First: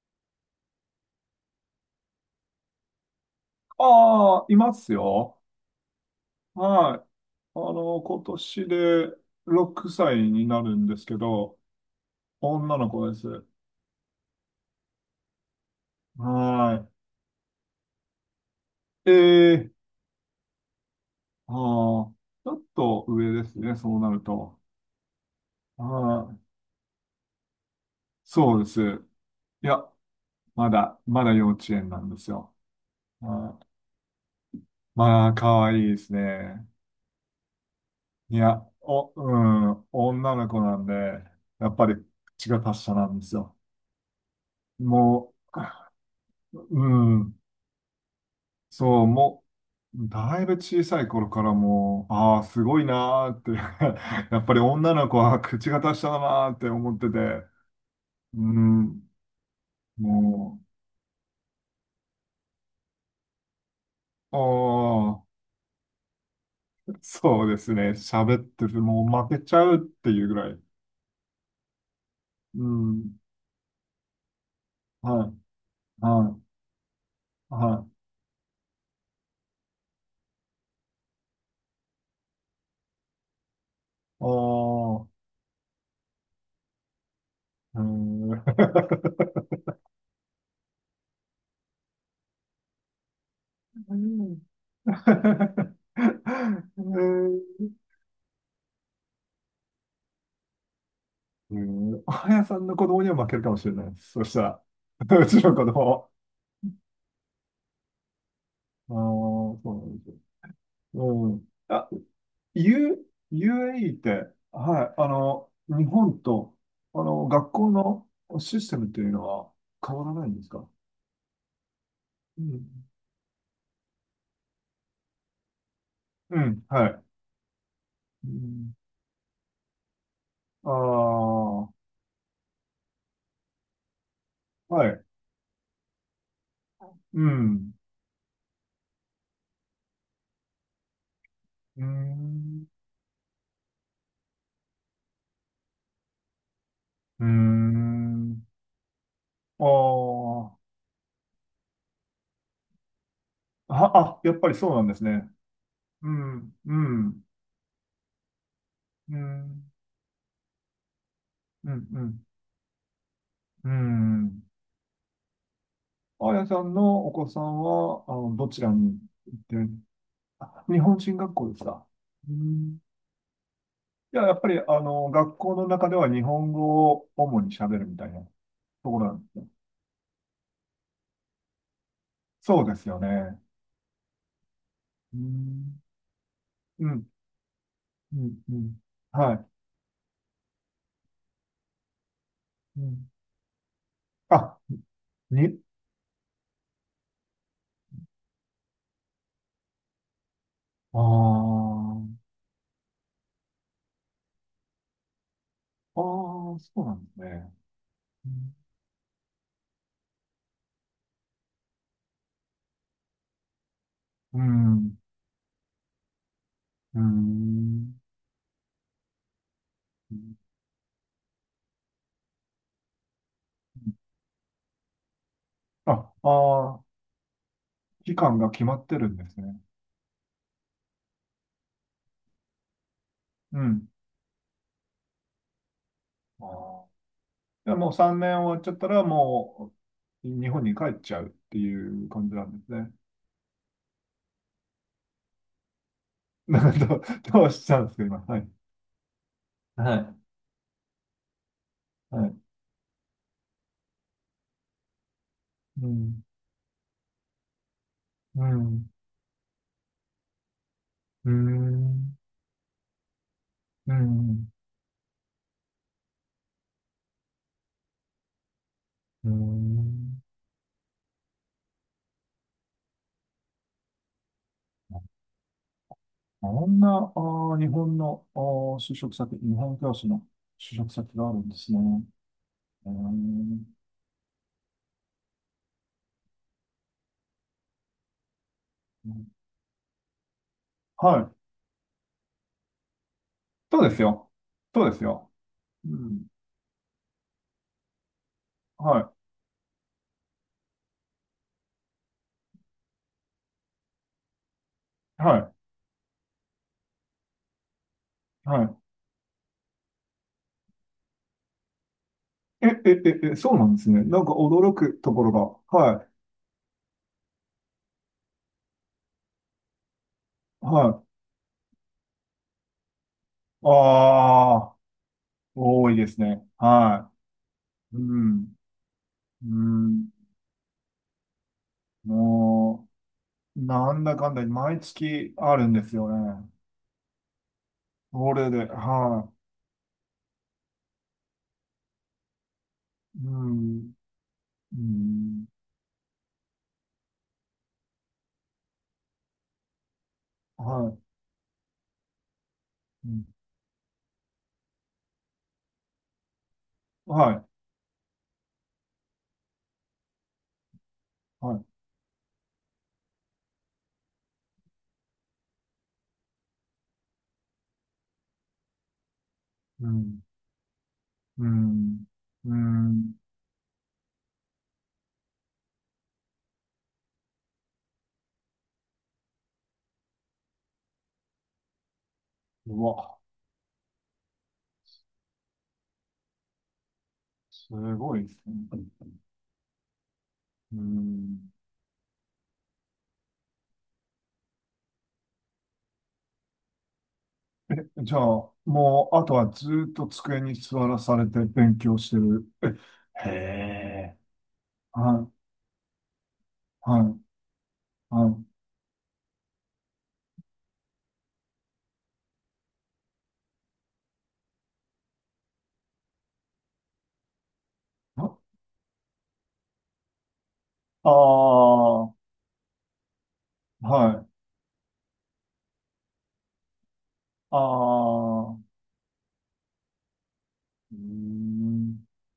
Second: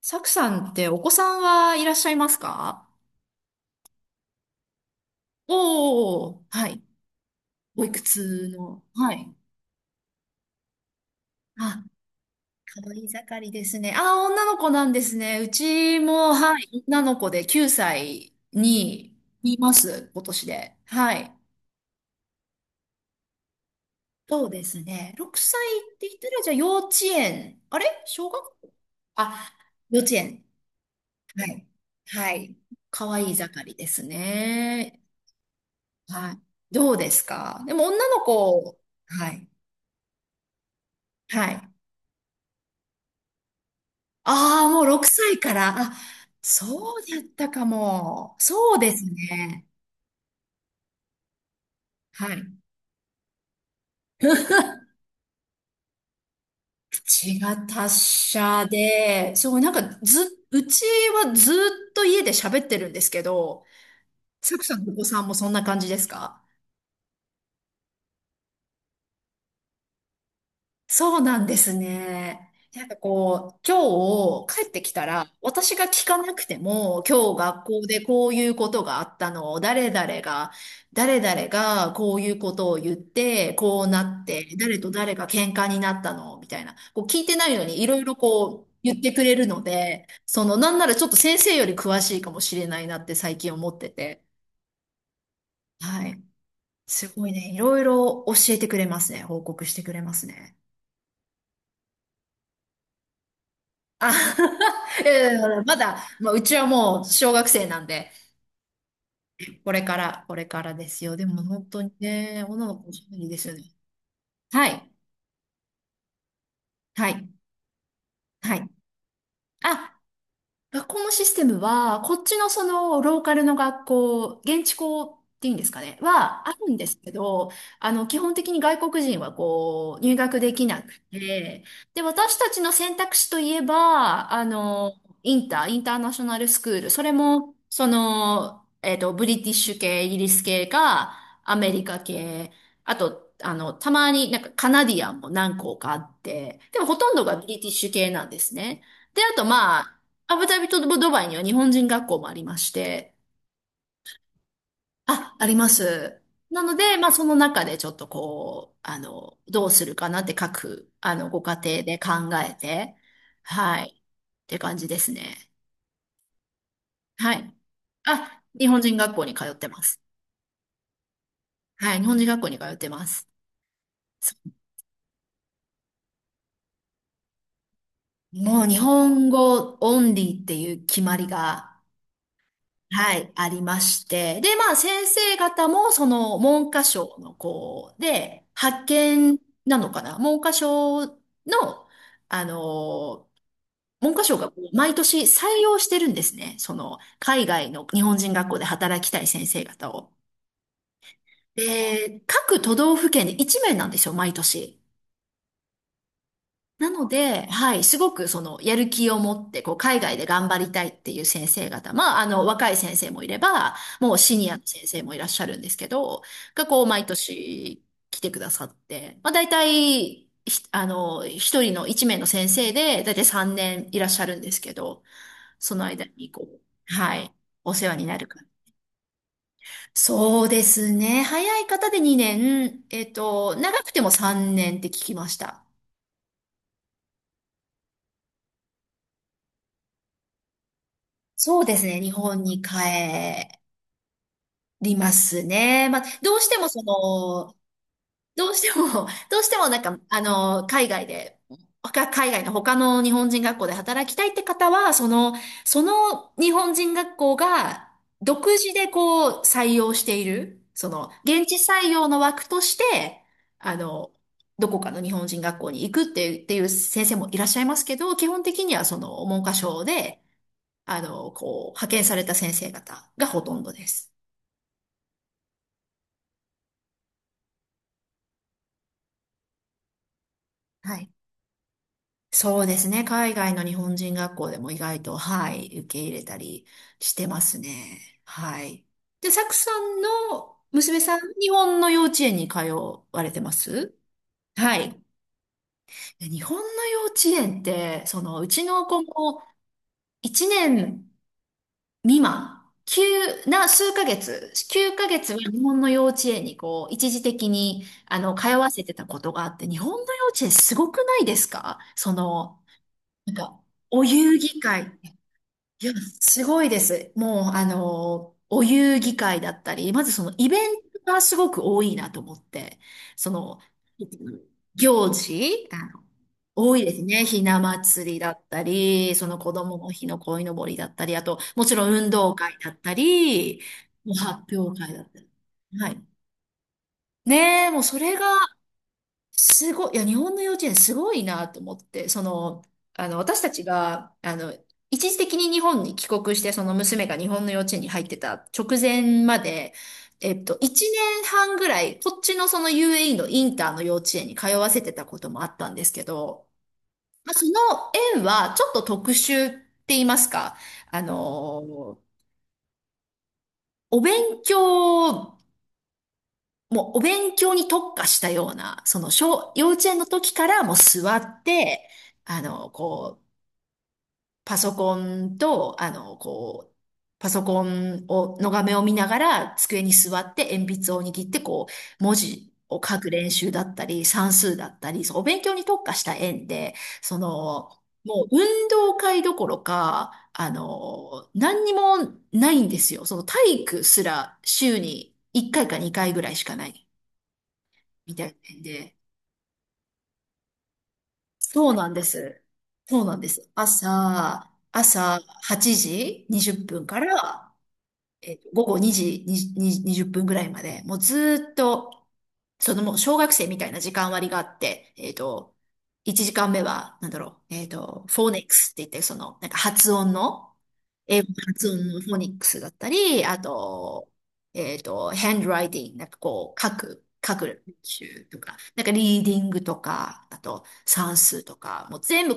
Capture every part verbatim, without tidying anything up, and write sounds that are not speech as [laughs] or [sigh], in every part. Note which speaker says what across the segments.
Speaker 1: サクさんってお子さんはいらっしゃいますか？
Speaker 2: ああ、いますよ。
Speaker 1: おおー、はい。
Speaker 2: はい。あ
Speaker 1: おいく
Speaker 2: の、今
Speaker 1: つ
Speaker 2: 年
Speaker 1: の、は
Speaker 2: で
Speaker 1: い。
Speaker 2: ろくさいになるんですけど、
Speaker 1: あ、
Speaker 2: 女
Speaker 1: 可
Speaker 2: の
Speaker 1: 愛い
Speaker 2: 子で
Speaker 1: 盛
Speaker 2: す。
Speaker 1: りですね。あ、女の子なんですね。うち
Speaker 2: は
Speaker 1: も、はい、女の子できゅうさい
Speaker 2: い。
Speaker 1: に
Speaker 2: え
Speaker 1: い
Speaker 2: え、
Speaker 1: ます、今年で。はい。
Speaker 2: ああ、ちょっと上ですね、そうなる
Speaker 1: そう
Speaker 2: と。
Speaker 1: ですね。ろくさいって言った
Speaker 2: は
Speaker 1: ら、
Speaker 2: い。
Speaker 1: じゃあ幼稚園。あれ、小学
Speaker 2: そうで
Speaker 1: 校、
Speaker 2: す。
Speaker 1: あ、
Speaker 2: いや、
Speaker 1: 幼稚園。
Speaker 2: まだ、まだ
Speaker 1: は
Speaker 2: 幼稚
Speaker 1: い。
Speaker 2: 園なんです
Speaker 1: は
Speaker 2: よ。
Speaker 1: い。可愛い
Speaker 2: は
Speaker 1: 盛
Speaker 2: い。
Speaker 1: りですね。
Speaker 2: まあ、可愛いです
Speaker 1: はい。
Speaker 2: ね。
Speaker 1: どうですか、でも女の
Speaker 2: いや、
Speaker 1: 子、
Speaker 2: お、
Speaker 1: は
Speaker 2: う
Speaker 1: い。
Speaker 2: ん、女の子なんで、
Speaker 1: はい。
Speaker 2: やっぱり口が達者なんですよ。
Speaker 1: ああ、もう6
Speaker 2: も
Speaker 1: 歳から。あ、
Speaker 2: う、う
Speaker 1: そうだっ
Speaker 2: ん。
Speaker 1: たかも。そうです
Speaker 2: そう、も
Speaker 1: ね。
Speaker 2: う、だいぶ小さい頃からもう、
Speaker 1: は
Speaker 2: ああ、
Speaker 1: い。
Speaker 2: すごいなーって [laughs] やっぱり女の子は口が達者だなーって思ってて、
Speaker 1: 口が達
Speaker 2: う
Speaker 1: 者
Speaker 2: ん、
Speaker 1: で、そう、なんかず、
Speaker 2: も
Speaker 1: うちはずっと家で喋ってるんですけど、
Speaker 2: う、
Speaker 1: サクさんのお子さ
Speaker 2: あ
Speaker 1: んもそんな感じですか？
Speaker 2: あ、そうですね、喋ってる、もう負けちゃうっていうぐらい、
Speaker 1: そうなんですね。
Speaker 2: う
Speaker 1: なんか
Speaker 2: ん、
Speaker 1: こう、今日帰ってきた
Speaker 2: は
Speaker 1: ら、私が
Speaker 2: い、
Speaker 1: 聞かな
Speaker 2: は
Speaker 1: くても、今日
Speaker 2: い、
Speaker 1: 学校
Speaker 2: はい、
Speaker 1: でこういうことがあったのを、誰々が、誰々がこういうことを言って、こうなっ
Speaker 2: あ
Speaker 1: て、誰と
Speaker 2: あ、
Speaker 1: 誰が喧嘩になったの、みたいな。こう聞いてないのに、
Speaker 2: う
Speaker 1: いろいろ
Speaker 2: ん [laughs] う
Speaker 1: こう言ってくれるので、その、なんならちょっと先生より詳しいかもしれないなって最近思ってて。
Speaker 2: ん
Speaker 1: はい。すごいね。いろいろ教えてくれますね。報告してくれますね。
Speaker 2: うん [laughs] あやさんの子供には負けるかもしれないで
Speaker 1: あ、
Speaker 2: す。そしたら、
Speaker 1: [laughs] いや
Speaker 2: [laughs] う
Speaker 1: いやい
Speaker 2: ちの
Speaker 1: や、
Speaker 2: 子
Speaker 1: まだ、
Speaker 2: 供。
Speaker 1: まあ、うちはもう小学生なんで、
Speaker 2: ああ、そう
Speaker 1: これ
Speaker 2: な
Speaker 1: か
Speaker 2: んですよ。
Speaker 1: ら、これからですよ。で
Speaker 2: う
Speaker 1: も
Speaker 2: ん。
Speaker 1: 本当
Speaker 2: あ、
Speaker 1: にね、女の子おし
Speaker 2: U、
Speaker 1: ゃべりですよね。
Speaker 2: ユーエーイー って、
Speaker 1: は
Speaker 2: は
Speaker 1: い、
Speaker 2: い、あの、日本と、あ
Speaker 1: は
Speaker 2: の、
Speaker 1: い、
Speaker 2: 学校の
Speaker 1: は
Speaker 2: シ
Speaker 1: い。
Speaker 2: ステムっていうのは変
Speaker 1: あ、
Speaker 2: わらないんですか？
Speaker 1: 学校のシステムは、こっち
Speaker 2: う
Speaker 1: のそ
Speaker 2: ん。
Speaker 1: のローカルの学校、現地校っていうんですかね、
Speaker 2: う
Speaker 1: はあ
Speaker 2: ん、
Speaker 1: るんで
Speaker 2: は
Speaker 1: す
Speaker 2: い。
Speaker 1: けど、あの、基
Speaker 2: う
Speaker 1: 本的に
Speaker 2: ん、
Speaker 1: 外国人はこう、入学でき
Speaker 2: あ
Speaker 1: なくて、
Speaker 2: あ、
Speaker 1: で、私たちの選択肢といえば、あ
Speaker 2: は
Speaker 1: の、
Speaker 2: い。
Speaker 1: インター、インターナショナルスクール、それ
Speaker 2: う
Speaker 1: も、
Speaker 2: ん。
Speaker 1: その、えっと、ブリティッシュ系、イギリス系か、アメ
Speaker 2: う
Speaker 1: リ
Speaker 2: ー
Speaker 1: カ系、
Speaker 2: ん。
Speaker 1: あと、あの、たまになんかカナディアンも何校かあって、でもほとんど
Speaker 2: うー
Speaker 1: がブリティッシュ系なんで
Speaker 2: ん。
Speaker 1: すね。で、あと
Speaker 2: あ
Speaker 1: まあ、アブダ
Speaker 2: ー
Speaker 1: ビとドバイには日本人学校もありまして、
Speaker 2: あ、あ、やっぱりそうなんですね。
Speaker 1: あ、ありま
Speaker 2: う
Speaker 1: す。
Speaker 2: ん、
Speaker 1: な
Speaker 2: う
Speaker 1: ので、まあ
Speaker 2: ん、
Speaker 1: その中でちょっとこう、あ
Speaker 2: う
Speaker 1: の、どう
Speaker 2: ん、
Speaker 1: するかなって各、あの、ご家
Speaker 2: う
Speaker 1: 庭
Speaker 2: ん、
Speaker 1: で
Speaker 2: う
Speaker 1: 考
Speaker 2: ん、
Speaker 1: えて、
Speaker 2: う
Speaker 1: はい、っ
Speaker 2: ん。
Speaker 1: て感じですね。
Speaker 2: あやさんのお子
Speaker 1: は
Speaker 2: さ
Speaker 1: い。
Speaker 2: んは、あの、
Speaker 1: あ、
Speaker 2: どち
Speaker 1: 日
Speaker 2: ら
Speaker 1: 本人
Speaker 2: に
Speaker 1: 学校に
Speaker 2: 行っ
Speaker 1: 通っ
Speaker 2: て
Speaker 1: て
Speaker 2: る？
Speaker 1: ます。
Speaker 2: あ、日本人学校ですか？
Speaker 1: はい、日本人
Speaker 2: う
Speaker 1: 学校に通っ
Speaker 2: ん。
Speaker 1: てます。
Speaker 2: じゃあ、や
Speaker 1: そ
Speaker 2: っぱり、あの、学校の中では日本語を主に喋るみたいなと
Speaker 1: う、もう日
Speaker 2: ころなんで
Speaker 1: 本
Speaker 2: すね。
Speaker 1: 語オンリーっていう決まりが、
Speaker 2: そうですよ
Speaker 1: はい、
Speaker 2: ね。
Speaker 1: ありまして。で、まあ、先
Speaker 2: う
Speaker 1: 生方
Speaker 2: ん。
Speaker 1: も、その、文科
Speaker 2: うん。
Speaker 1: 省の、こう、
Speaker 2: うん。
Speaker 1: で、
Speaker 2: うん。
Speaker 1: 派
Speaker 2: は
Speaker 1: 遣
Speaker 2: い。
Speaker 1: なのかな、文科省の、あ
Speaker 2: うん。
Speaker 1: の、文科省がこ
Speaker 2: あ、
Speaker 1: う毎年採
Speaker 2: に、
Speaker 1: 用してるんですね。その、海外の日本人学校で働きたい先生方を。
Speaker 2: ああ、
Speaker 1: で、各都道府県で一名なんですよ、毎年。
Speaker 2: ああ、そう
Speaker 1: な
Speaker 2: なん
Speaker 1: の
Speaker 2: です
Speaker 1: で、
Speaker 2: ね。
Speaker 1: はい、すごくそのやる気を持って、こう、海外で頑張りたいっていう先生方、まあ、あの、若い先生もいれば、もうシ
Speaker 2: う
Speaker 1: ニアの先
Speaker 2: ん。
Speaker 1: 生もいらっしゃるんですけど、がこう、
Speaker 2: う
Speaker 1: 毎年
Speaker 2: ん。
Speaker 1: 来てくださって、まあ、大
Speaker 2: う
Speaker 1: 体、
Speaker 2: ん。
Speaker 1: ひあの、一人の一名の先生で、大体さんねんいらっしゃるんですけど、その
Speaker 2: あ、
Speaker 1: 間
Speaker 2: あ
Speaker 1: にこう、
Speaker 2: あ、
Speaker 1: はい、お世話に
Speaker 2: 期
Speaker 1: なる
Speaker 2: 間
Speaker 1: から。
Speaker 2: が決まってるんですね。
Speaker 1: そうですね。早い方でにねん、えっと、
Speaker 2: う
Speaker 1: 長
Speaker 2: ん。
Speaker 1: くてもさんねんって聞きました。
Speaker 2: ああ。でもうさんねん終わっちゃったら、もう日本に帰っちゃうって
Speaker 1: そうです
Speaker 2: い
Speaker 1: ね。
Speaker 2: う
Speaker 1: 日
Speaker 2: 感じ
Speaker 1: 本
Speaker 2: なん
Speaker 1: に
Speaker 2: で
Speaker 1: 帰
Speaker 2: すね。
Speaker 1: りますね。まあ、どう
Speaker 2: [laughs]
Speaker 1: しても
Speaker 2: なん
Speaker 1: そ
Speaker 2: かどう、どう
Speaker 1: の、
Speaker 2: したんですか、今。はい。
Speaker 1: どうしても、[laughs] どうしてもなん
Speaker 2: は
Speaker 1: か、
Speaker 2: い。
Speaker 1: あの、海外で、他
Speaker 2: は
Speaker 1: 海
Speaker 2: い。
Speaker 1: 外の他の日本人学校で働きたいって方は、その、そ
Speaker 2: うん。
Speaker 1: の日本人学校が
Speaker 2: う
Speaker 1: 独自で
Speaker 2: ん。
Speaker 1: こう採用している、その、
Speaker 2: う
Speaker 1: 現地採用
Speaker 2: ん。
Speaker 1: の枠として、あ
Speaker 2: う
Speaker 1: の、
Speaker 2: ん。
Speaker 1: どこかの日本人学校に行くっていう、っていう先生もいらっしゃいますけど、基本的にはその
Speaker 2: う
Speaker 1: 文科省で、
Speaker 2: ん。
Speaker 1: あの、こう、派遣された先生方がほとんどです。
Speaker 2: こんな、あー、日本の、あー、就職先、日本教師の就職
Speaker 1: はい、
Speaker 2: 先があるんですね。
Speaker 1: そうです
Speaker 2: うー
Speaker 1: ね。海外の
Speaker 2: ん。
Speaker 1: 日本人学校でも意外と、はい、受け入れたりしてますね。はい。で、サクさんの娘さん、
Speaker 2: はい。
Speaker 1: 日本の幼稚園に通われてま
Speaker 2: そう
Speaker 1: す？
Speaker 2: ですよ。
Speaker 1: は
Speaker 2: そうで
Speaker 1: い。
Speaker 2: すよ。うん。
Speaker 1: で、日本の幼稚園って、その、うちの子
Speaker 2: は
Speaker 1: もいちねん未満、急な数ヶ月、9ヶ
Speaker 2: い。
Speaker 1: 月は
Speaker 2: はい。
Speaker 1: 日本の幼稚園にこう、一時的に、あの、通
Speaker 2: は
Speaker 1: わ
Speaker 2: い。
Speaker 1: せてたことがあって、日本の幼稚園すごくないですか、その、
Speaker 2: え、え、え、
Speaker 1: なん
Speaker 2: え、そう
Speaker 1: か、
Speaker 2: なんですね。
Speaker 1: お
Speaker 2: なんか
Speaker 1: 遊戯
Speaker 2: 驚く
Speaker 1: 会。
Speaker 2: ところが。
Speaker 1: いや、
Speaker 2: はい。
Speaker 1: すごいです。もう、あの、お遊戯会だったり、まずそのイベン
Speaker 2: は
Speaker 1: ト
Speaker 2: い。
Speaker 1: がすごく多いなと思って、その、
Speaker 2: ああ、
Speaker 1: 行事、あ
Speaker 2: 多い
Speaker 1: の、
Speaker 2: ですね。
Speaker 1: 多いです
Speaker 2: は
Speaker 1: ね。ひな
Speaker 2: い。う
Speaker 1: 祭りだっ
Speaker 2: ん。
Speaker 1: たり、その
Speaker 2: う
Speaker 1: 子供の日
Speaker 2: ん。
Speaker 1: の鯉のぼりだったり、あと、もちろん運動会だっ
Speaker 2: も
Speaker 1: たり、
Speaker 2: う、なん
Speaker 1: もう
Speaker 2: だかんだ、
Speaker 1: 発表
Speaker 2: 毎
Speaker 1: 会だったり。
Speaker 2: 月あるんで
Speaker 1: は
Speaker 2: す
Speaker 1: い。
Speaker 2: よね。
Speaker 1: ねえ、もうそれが
Speaker 2: それで、は
Speaker 1: すごい、いや、日本の幼稚園すごいなと思って、その、あの、
Speaker 2: い。う
Speaker 1: 私たち
Speaker 2: ん。
Speaker 1: が、あの、
Speaker 2: う
Speaker 1: 一時的
Speaker 2: ん。
Speaker 1: に日本に帰国して、その娘が日本の幼稚園に入ってた直前まで、えっと、一
Speaker 2: はい。
Speaker 1: 年半ぐらい、こっちのその
Speaker 2: う
Speaker 1: ユーエーイー
Speaker 2: ん。
Speaker 1: のインターの幼稚園に通わせてたこともあったんですけど、ま
Speaker 2: は
Speaker 1: あ、そ
Speaker 2: い。
Speaker 1: の園はちょっと特殊って言いますか、あ
Speaker 2: はい。
Speaker 1: の、お勉強もうお勉強に特化したような、その小、幼
Speaker 2: う
Speaker 1: 稚園の
Speaker 2: ん。
Speaker 1: 時からもう座っ
Speaker 2: う
Speaker 1: て、
Speaker 2: ん。
Speaker 1: あ
Speaker 2: う
Speaker 1: の、
Speaker 2: ん。
Speaker 1: こう、パソコンと、あの、こう、パソコンを、の画面を見ながら、机に座って鉛筆を握って、こう、文字を
Speaker 2: う
Speaker 1: 書く
Speaker 2: わ、
Speaker 1: 練習だったり、算数だったり、そう、お勉強に特化した縁で、そ
Speaker 2: す
Speaker 1: の、
Speaker 2: ごい
Speaker 1: もう
Speaker 2: ですね。
Speaker 1: 運動会どころか、あ
Speaker 2: う
Speaker 1: の、
Speaker 2: ん。
Speaker 1: 何にもないんですよ。その体育すら週にいっかいかにかいぐらいしかない、み
Speaker 2: じゃ
Speaker 1: たい
Speaker 2: あ、
Speaker 1: なんで、
Speaker 2: もう、あとはずーっと机に座らされて
Speaker 1: そう
Speaker 2: 勉
Speaker 1: なん
Speaker 2: 強
Speaker 1: で
Speaker 2: して
Speaker 1: す。
Speaker 2: る。
Speaker 1: そうなん
Speaker 2: え
Speaker 1: で
Speaker 2: へ
Speaker 1: す。
Speaker 2: え。
Speaker 1: 朝、朝
Speaker 2: はい。
Speaker 1: はちじにじゅっぷんか
Speaker 2: はい。
Speaker 1: ら、
Speaker 2: は
Speaker 1: え、午後にじに、にじゅっぷんぐらいまで、もうずーっと、そのもう小学生みたいな時間割があって、えっと、いちじかんめは、なんだろう、えっと、フォーネッ
Speaker 2: い。
Speaker 1: クスって言って、その、なんか発音の、
Speaker 2: あ
Speaker 1: 英語の発音
Speaker 2: あ、
Speaker 1: のフ
Speaker 2: は
Speaker 1: ォニックスだったり、あと、
Speaker 2: い。
Speaker 1: えっと、ハンドライティング、なんかこう、書く、書く
Speaker 2: あ
Speaker 1: 練習と
Speaker 2: あ、
Speaker 1: か、
Speaker 2: う
Speaker 1: なんかリーディングとか、あと
Speaker 2: ー
Speaker 1: 算数とか、もう
Speaker 2: ん、
Speaker 1: 全部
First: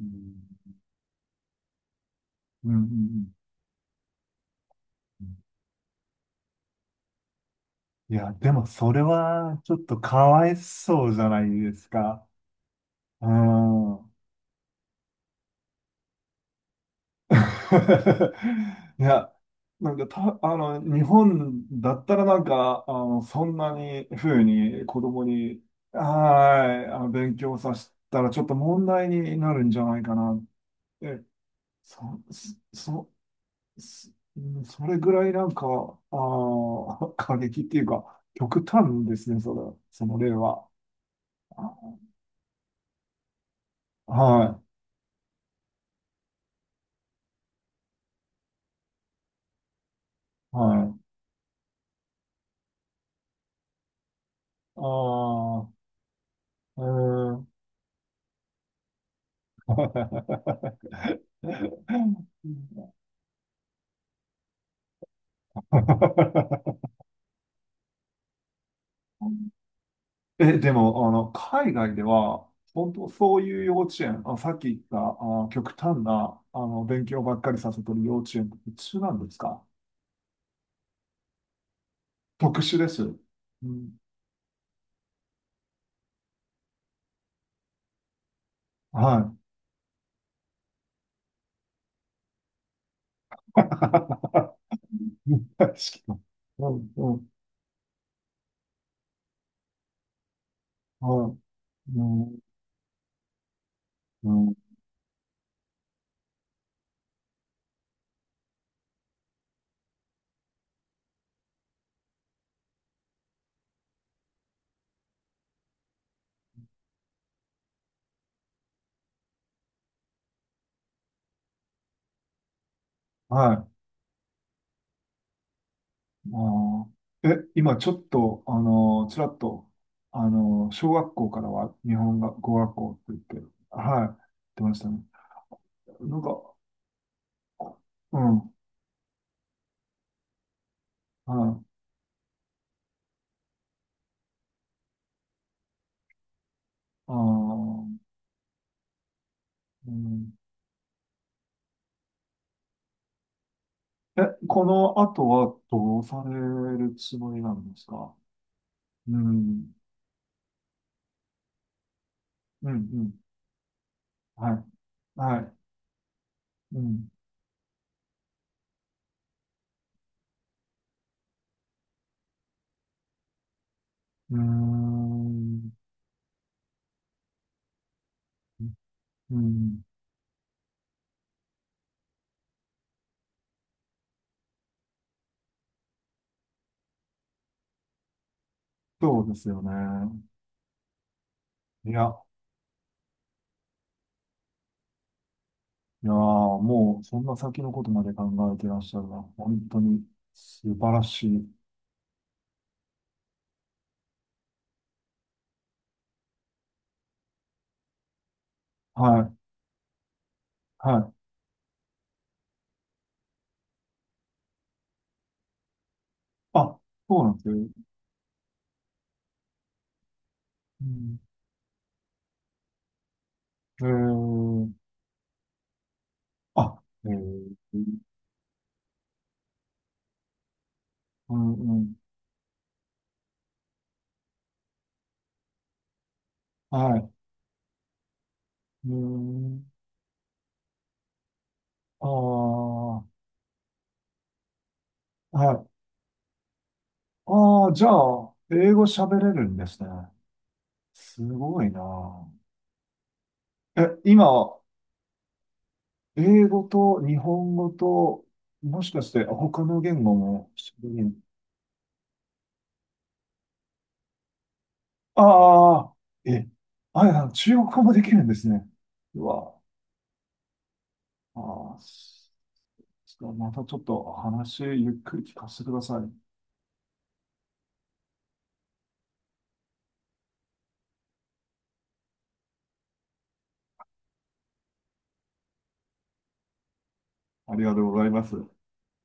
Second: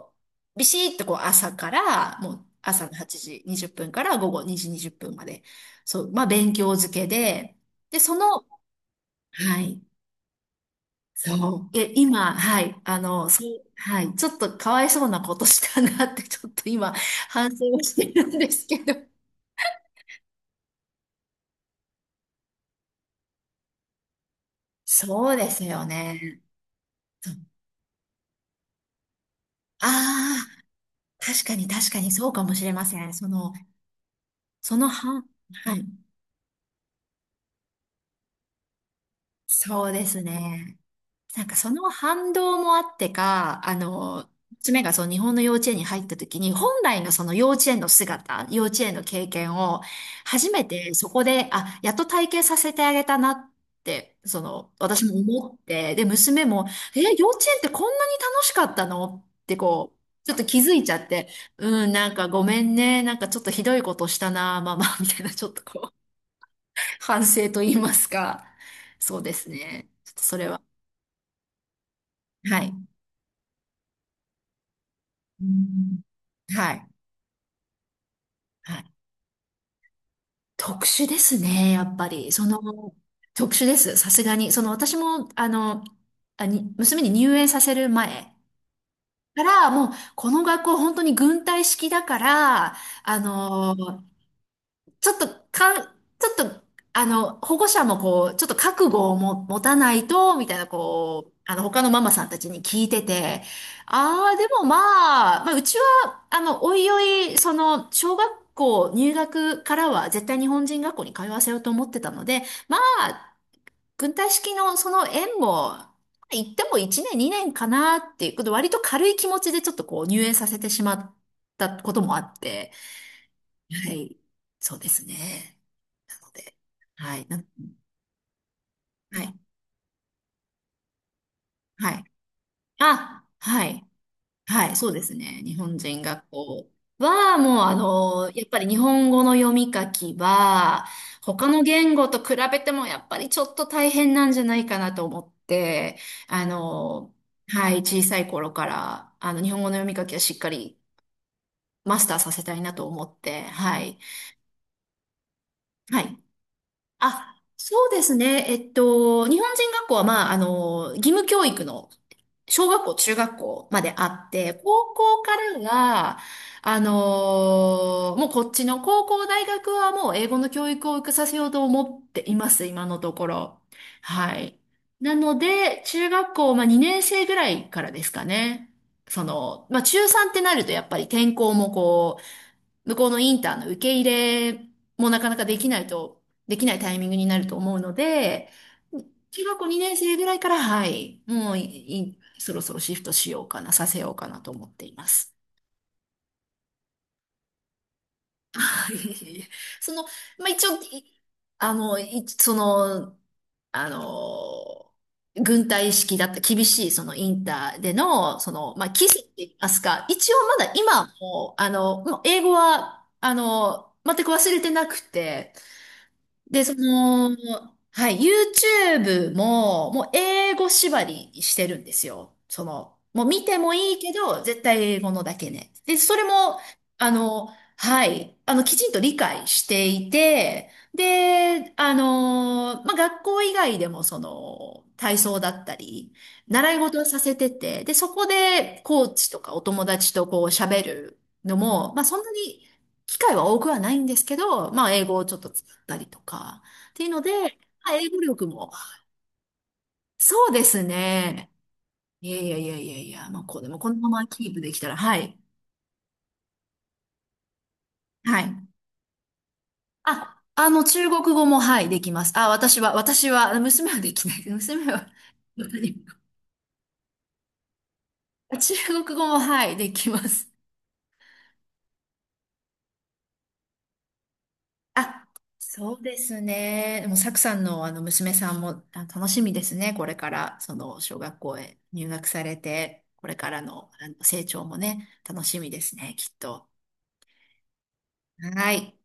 Speaker 2: うん、
Speaker 1: う、ビシッとこう朝から、もう
Speaker 2: うん、う
Speaker 1: 朝の8
Speaker 2: ん。
Speaker 1: 時にじゅっぷんから午後にじにじゅっぷんまで、そう、まあ勉強漬けで、で、そ
Speaker 2: いや、
Speaker 1: の、
Speaker 2: でもそれ
Speaker 1: は
Speaker 2: はちょっ
Speaker 1: い、
Speaker 2: とかわいそうじゃない
Speaker 1: そ
Speaker 2: で
Speaker 1: う、
Speaker 2: す
Speaker 1: え、
Speaker 2: か。
Speaker 1: 今、はい、あ
Speaker 2: う
Speaker 1: の、そう、は
Speaker 2: ん。
Speaker 1: い、
Speaker 2: [laughs]
Speaker 1: ちょっとかわいそうなことしたなって、[laughs] ちょっと今、反省をしてるんですけど。
Speaker 2: いや、なんかた、あの、日本だったらなんか、あの、そんなに風に子供
Speaker 1: そうで
Speaker 2: に、
Speaker 1: すよね。
Speaker 2: はい、あの、勉強させたらちょっと問題になるんじゃないかなっ
Speaker 1: ああ
Speaker 2: て。
Speaker 1: ー、確かに確かに
Speaker 2: そ、
Speaker 1: そうかもしれませ
Speaker 2: そ、
Speaker 1: ん。その、
Speaker 2: す
Speaker 1: そ
Speaker 2: そ
Speaker 1: の
Speaker 2: れぐ
Speaker 1: 半、
Speaker 2: らいなんか、
Speaker 1: はい、
Speaker 2: あー、[laughs] 過激っていうか、極端ですね、それ、
Speaker 1: そうで
Speaker 2: その
Speaker 1: す
Speaker 2: 例は。
Speaker 1: ね。なんかその反動もあってか、あの、
Speaker 2: は
Speaker 1: 娘がその日本の幼稚園に入った時に、本来のその幼稚園の姿、幼稚園の経験を、初
Speaker 2: い、
Speaker 1: め
Speaker 2: は
Speaker 1: て
Speaker 2: い。
Speaker 1: そこで、あ、やっと体験させてあげたなって、その、
Speaker 2: あ
Speaker 1: 私も思っ
Speaker 2: あ、
Speaker 1: て、で、娘も、
Speaker 2: う
Speaker 1: え、幼
Speaker 2: ー
Speaker 1: 稚
Speaker 2: ん。
Speaker 1: 園ってこんなに楽しかったのってこう、ちょっと気づいちゃって、うん、なんかごめんね、
Speaker 2: [laughs]
Speaker 1: なんかちょっとひどいことしたな、ママ、[laughs] みたいな、ちょっとこう、反省と言いますか。そうですね。ちょっとそれ
Speaker 2: え、
Speaker 1: は。
Speaker 2: でも、あの、海外では、
Speaker 1: はい。
Speaker 2: 本当そういう幼稚園、あ、さっき言った、
Speaker 1: う
Speaker 2: あ、極
Speaker 1: ん。
Speaker 2: 端な、あ
Speaker 1: は
Speaker 2: の、
Speaker 1: い。
Speaker 2: 勉強ばっかりさせてる幼稚園って普
Speaker 1: はい。
Speaker 2: 通なんですか？
Speaker 1: 特殊ですね、やっぱり。そ
Speaker 2: 特
Speaker 1: の、
Speaker 2: 殊です。う
Speaker 1: 特殊です、
Speaker 2: ん、
Speaker 1: さすがに。その、私も、あの、あに、娘に入園させる前
Speaker 2: はい。
Speaker 1: から、もう、この学校、本当に軍隊式だから、あの、
Speaker 2: [laughs]
Speaker 1: ちょっと、か
Speaker 2: 確
Speaker 1: ん、
Speaker 2: かに。
Speaker 1: ちょっと、
Speaker 2: う
Speaker 1: あ
Speaker 2: ん、うん、
Speaker 1: の、保護者もこう、ちょっと覚悟をも持たないと、みたいな、こう、
Speaker 2: はい。
Speaker 1: あの、他のマ
Speaker 2: う
Speaker 1: マさんた
Speaker 2: ん、
Speaker 1: ちに聞いてて、
Speaker 2: う
Speaker 1: ああ、で
Speaker 2: ん、
Speaker 1: もまあ、まあ、うちは、あの、おいおい、その、小学校入学からは絶対日本人学校に通わせようと思ってたので、まあ、軍隊式のその縁も、行ってもいちねん、にねんかなっていうこと、割と軽い気持ちでちょっとこう、入園させてしまったこともあって、
Speaker 2: はい。
Speaker 1: はい。そうですね。なので、
Speaker 2: あ
Speaker 1: はい。
Speaker 2: ー
Speaker 1: な、
Speaker 2: え、今ちょっと、あのー、ち
Speaker 1: は
Speaker 2: ら
Speaker 1: い。
Speaker 2: っと、あのー、小学校からは日
Speaker 1: はい。
Speaker 2: 本が語学校って
Speaker 1: あ、
Speaker 2: 言って、
Speaker 1: はい。
Speaker 2: はい、言って
Speaker 1: は
Speaker 2: ま
Speaker 1: い。
Speaker 2: し
Speaker 1: そ
Speaker 2: た
Speaker 1: うで
Speaker 2: ね。
Speaker 1: すね。日本人
Speaker 2: なん
Speaker 1: 学
Speaker 2: か、
Speaker 1: 校は、もう、あ
Speaker 2: う
Speaker 1: の、やっ
Speaker 2: ん、
Speaker 1: ぱり日本語の読み書きは、
Speaker 2: は
Speaker 1: 他の
Speaker 2: い。
Speaker 1: 言語と比べても、やっぱりちょっと大変なんじゃないかなと思って、あ
Speaker 2: あ
Speaker 1: の、はい。
Speaker 2: ー、
Speaker 1: 小さい頃から、あの、日本語の読
Speaker 2: う
Speaker 1: み書きは
Speaker 2: ん、
Speaker 1: しっかりマスターさせたいなと思って、はい。
Speaker 2: え、この後はど
Speaker 1: は
Speaker 2: う
Speaker 1: い。
Speaker 2: されるつも
Speaker 1: あ、
Speaker 2: りなんです
Speaker 1: そうで
Speaker 2: か？
Speaker 1: すね。えっ
Speaker 2: う
Speaker 1: と、日本人
Speaker 2: ん、
Speaker 1: 学校は、まあ、あの、義務教育の小
Speaker 2: うん、う
Speaker 1: 学校、中
Speaker 2: ん、
Speaker 1: 学校まであって、
Speaker 2: はい、
Speaker 1: 高校か
Speaker 2: はい、
Speaker 1: らが、
Speaker 2: う
Speaker 1: あ
Speaker 2: ん、
Speaker 1: のもうこっちの高校、大学はもう英語の教育を受けさせようと思っています、今のところ。は
Speaker 2: うー
Speaker 1: い。なの
Speaker 2: ん、
Speaker 1: で、中学校、まあ、にねん生ぐらいからですかね。そ
Speaker 2: う
Speaker 1: の、まあ、
Speaker 2: ん、
Speaker 1: 中さんってなるとやっぱり転校もこう、向こうのインターの受け入れもなかなかできないと、できないタイミングになると思うので、
Speaker 2: そうで
Speaker 1: 中
Speaker 2: す
Speaker 1: 学
Speaker 2: よ
Speaker 1: 校
Speaker 2: ね。
Speaker 1: にねん生ぐらいから、はい、もうい
Speaker 2: いや、
Speaker 1: いそろそろシフトしようかな、させようかなと思っています。
Speaker 2: いやー、もうそんな先のことまで考えてらっ
Speaker 1: は
Speaker 2: しゃるな。
Speaker 1: い。
Speaker 2: 本当
Speaker 1: その、
Speaker 2: に
Speaker 1: まあ、一
Speaker 2: 素
Speaker 1: 応、
Speaker 2: 晴ら
Speaker 1: い
Speaker 2: しい。
Speaker 1: あの、いその、あの、軍隊式だった厳しいそのインターでの、その、まあ、基
Speaker 2: は
Speaker 1: 礎って
Speaker 2: い、
Speaker 1: 言いますか、一応まだ
Speaker 2: は
Speaker 1: 今
Speaker 2: い。
Speaker 1: も、あの、もう英語は、あの、全く忘れてなくて、で、そ
Speaker 2: あ、そうな
Speaker 1: の、
Speaker 2: んですよ。
Speaker 1: はい、ユーチューブ も、もう英語
Speaker 2: う
Speaker 1: 縛
Speaker 2: ん、
Speaker 1: りにしてるんですよ。その、もう見ても
Speaker 2: え
Speaker 1: いいけど、絶
Speaker 2: ー、
Speaker 1: 対英語のだけね。で、それも、
Speaker 2: あ、え
Speaker 1: あ
Speaker 2: ー、
Speaker 1: の、はい、あの、きちんと理解していて、
Speaker 2: うん、
Speaker 1: で、
Speaker 2: う
Speaker 1: あ
Speaker 2: ん。
Speaker 1: の、まあ、学校以外でも、その、体操だったり、習い
Speaker 2: は
Speaker 1: 事を
Speaker 2: い。
Speaker 1: させてて、で、そこで、
Speaker 2: うー
Speaker 1: コーチとかお
Speaker 2: ん、
Speaker 1: 友達とこう喋るのも、まあ、
Speaker 2: あ
Speaker 1: そんなに、
Speaker 2: あ、
Speaker 1: 機会は多くはないんですけど、まあ、英語をちょっと
Speaker 2: はい。
Speaker 1: たりとか。っていうので、
Speaker 2: ああ、じゃ
Speaker 1: まあ英語
Speaker 2: あ、
Speaker 1: 力も。
Speaker 2: 英語喋れるんですね。
Speaker 1: そうです
Speaker 2: す
Speaker 1: ね。
Speaker 2: ごいな。
Speaker 1: いやいやいやいやいや、まあ、こうでもこの
Speaker 2: え、
Speaker 1: ままキー
Speaker 2: 今、
Speaker 1: プできたら、はい。
Speaker 2: 英語と日本語と、
Speaker 1: はい。
Speaker 2: もしかして他の言語
Speaker 1: あ、
Speaker 2: も
Speaker 1: あの、
Speaker 2: 喋れ
Speaker 1: 中
Speaker 2: る？
Speaker 1: 国語も、はい、できます。あ、私は、私は、娘はできない。[laughs] 娘は、
Speaker 2: ああ、え、あや、中国語もできるんです
Speaker 1: [laughs]
Speaker 2: ね。
Speaker 1: 中国
Speaker 2: う
Speaker 1: 語も、
Speaker 2: わ、
Speaker 1: はい、できます。
Speaker 2: ああ、す、またちょっと話ゆっくり
Speaker 1: あ、
Speaker 2: 聞かせてくだ
Speaker 1: そ
Speaker 2: さ
Speaker 1: う
Speaker 2: い。
Speaker 1: ですね。でも、サクさんの、あの、娘さんも、あ、楽しみですね。これから、その、小学校へ入学されて、これからの、あの、成長もね、楽しみですね、きっと。
Speaker 2: ありがとうございます。
Speaker 1: はい。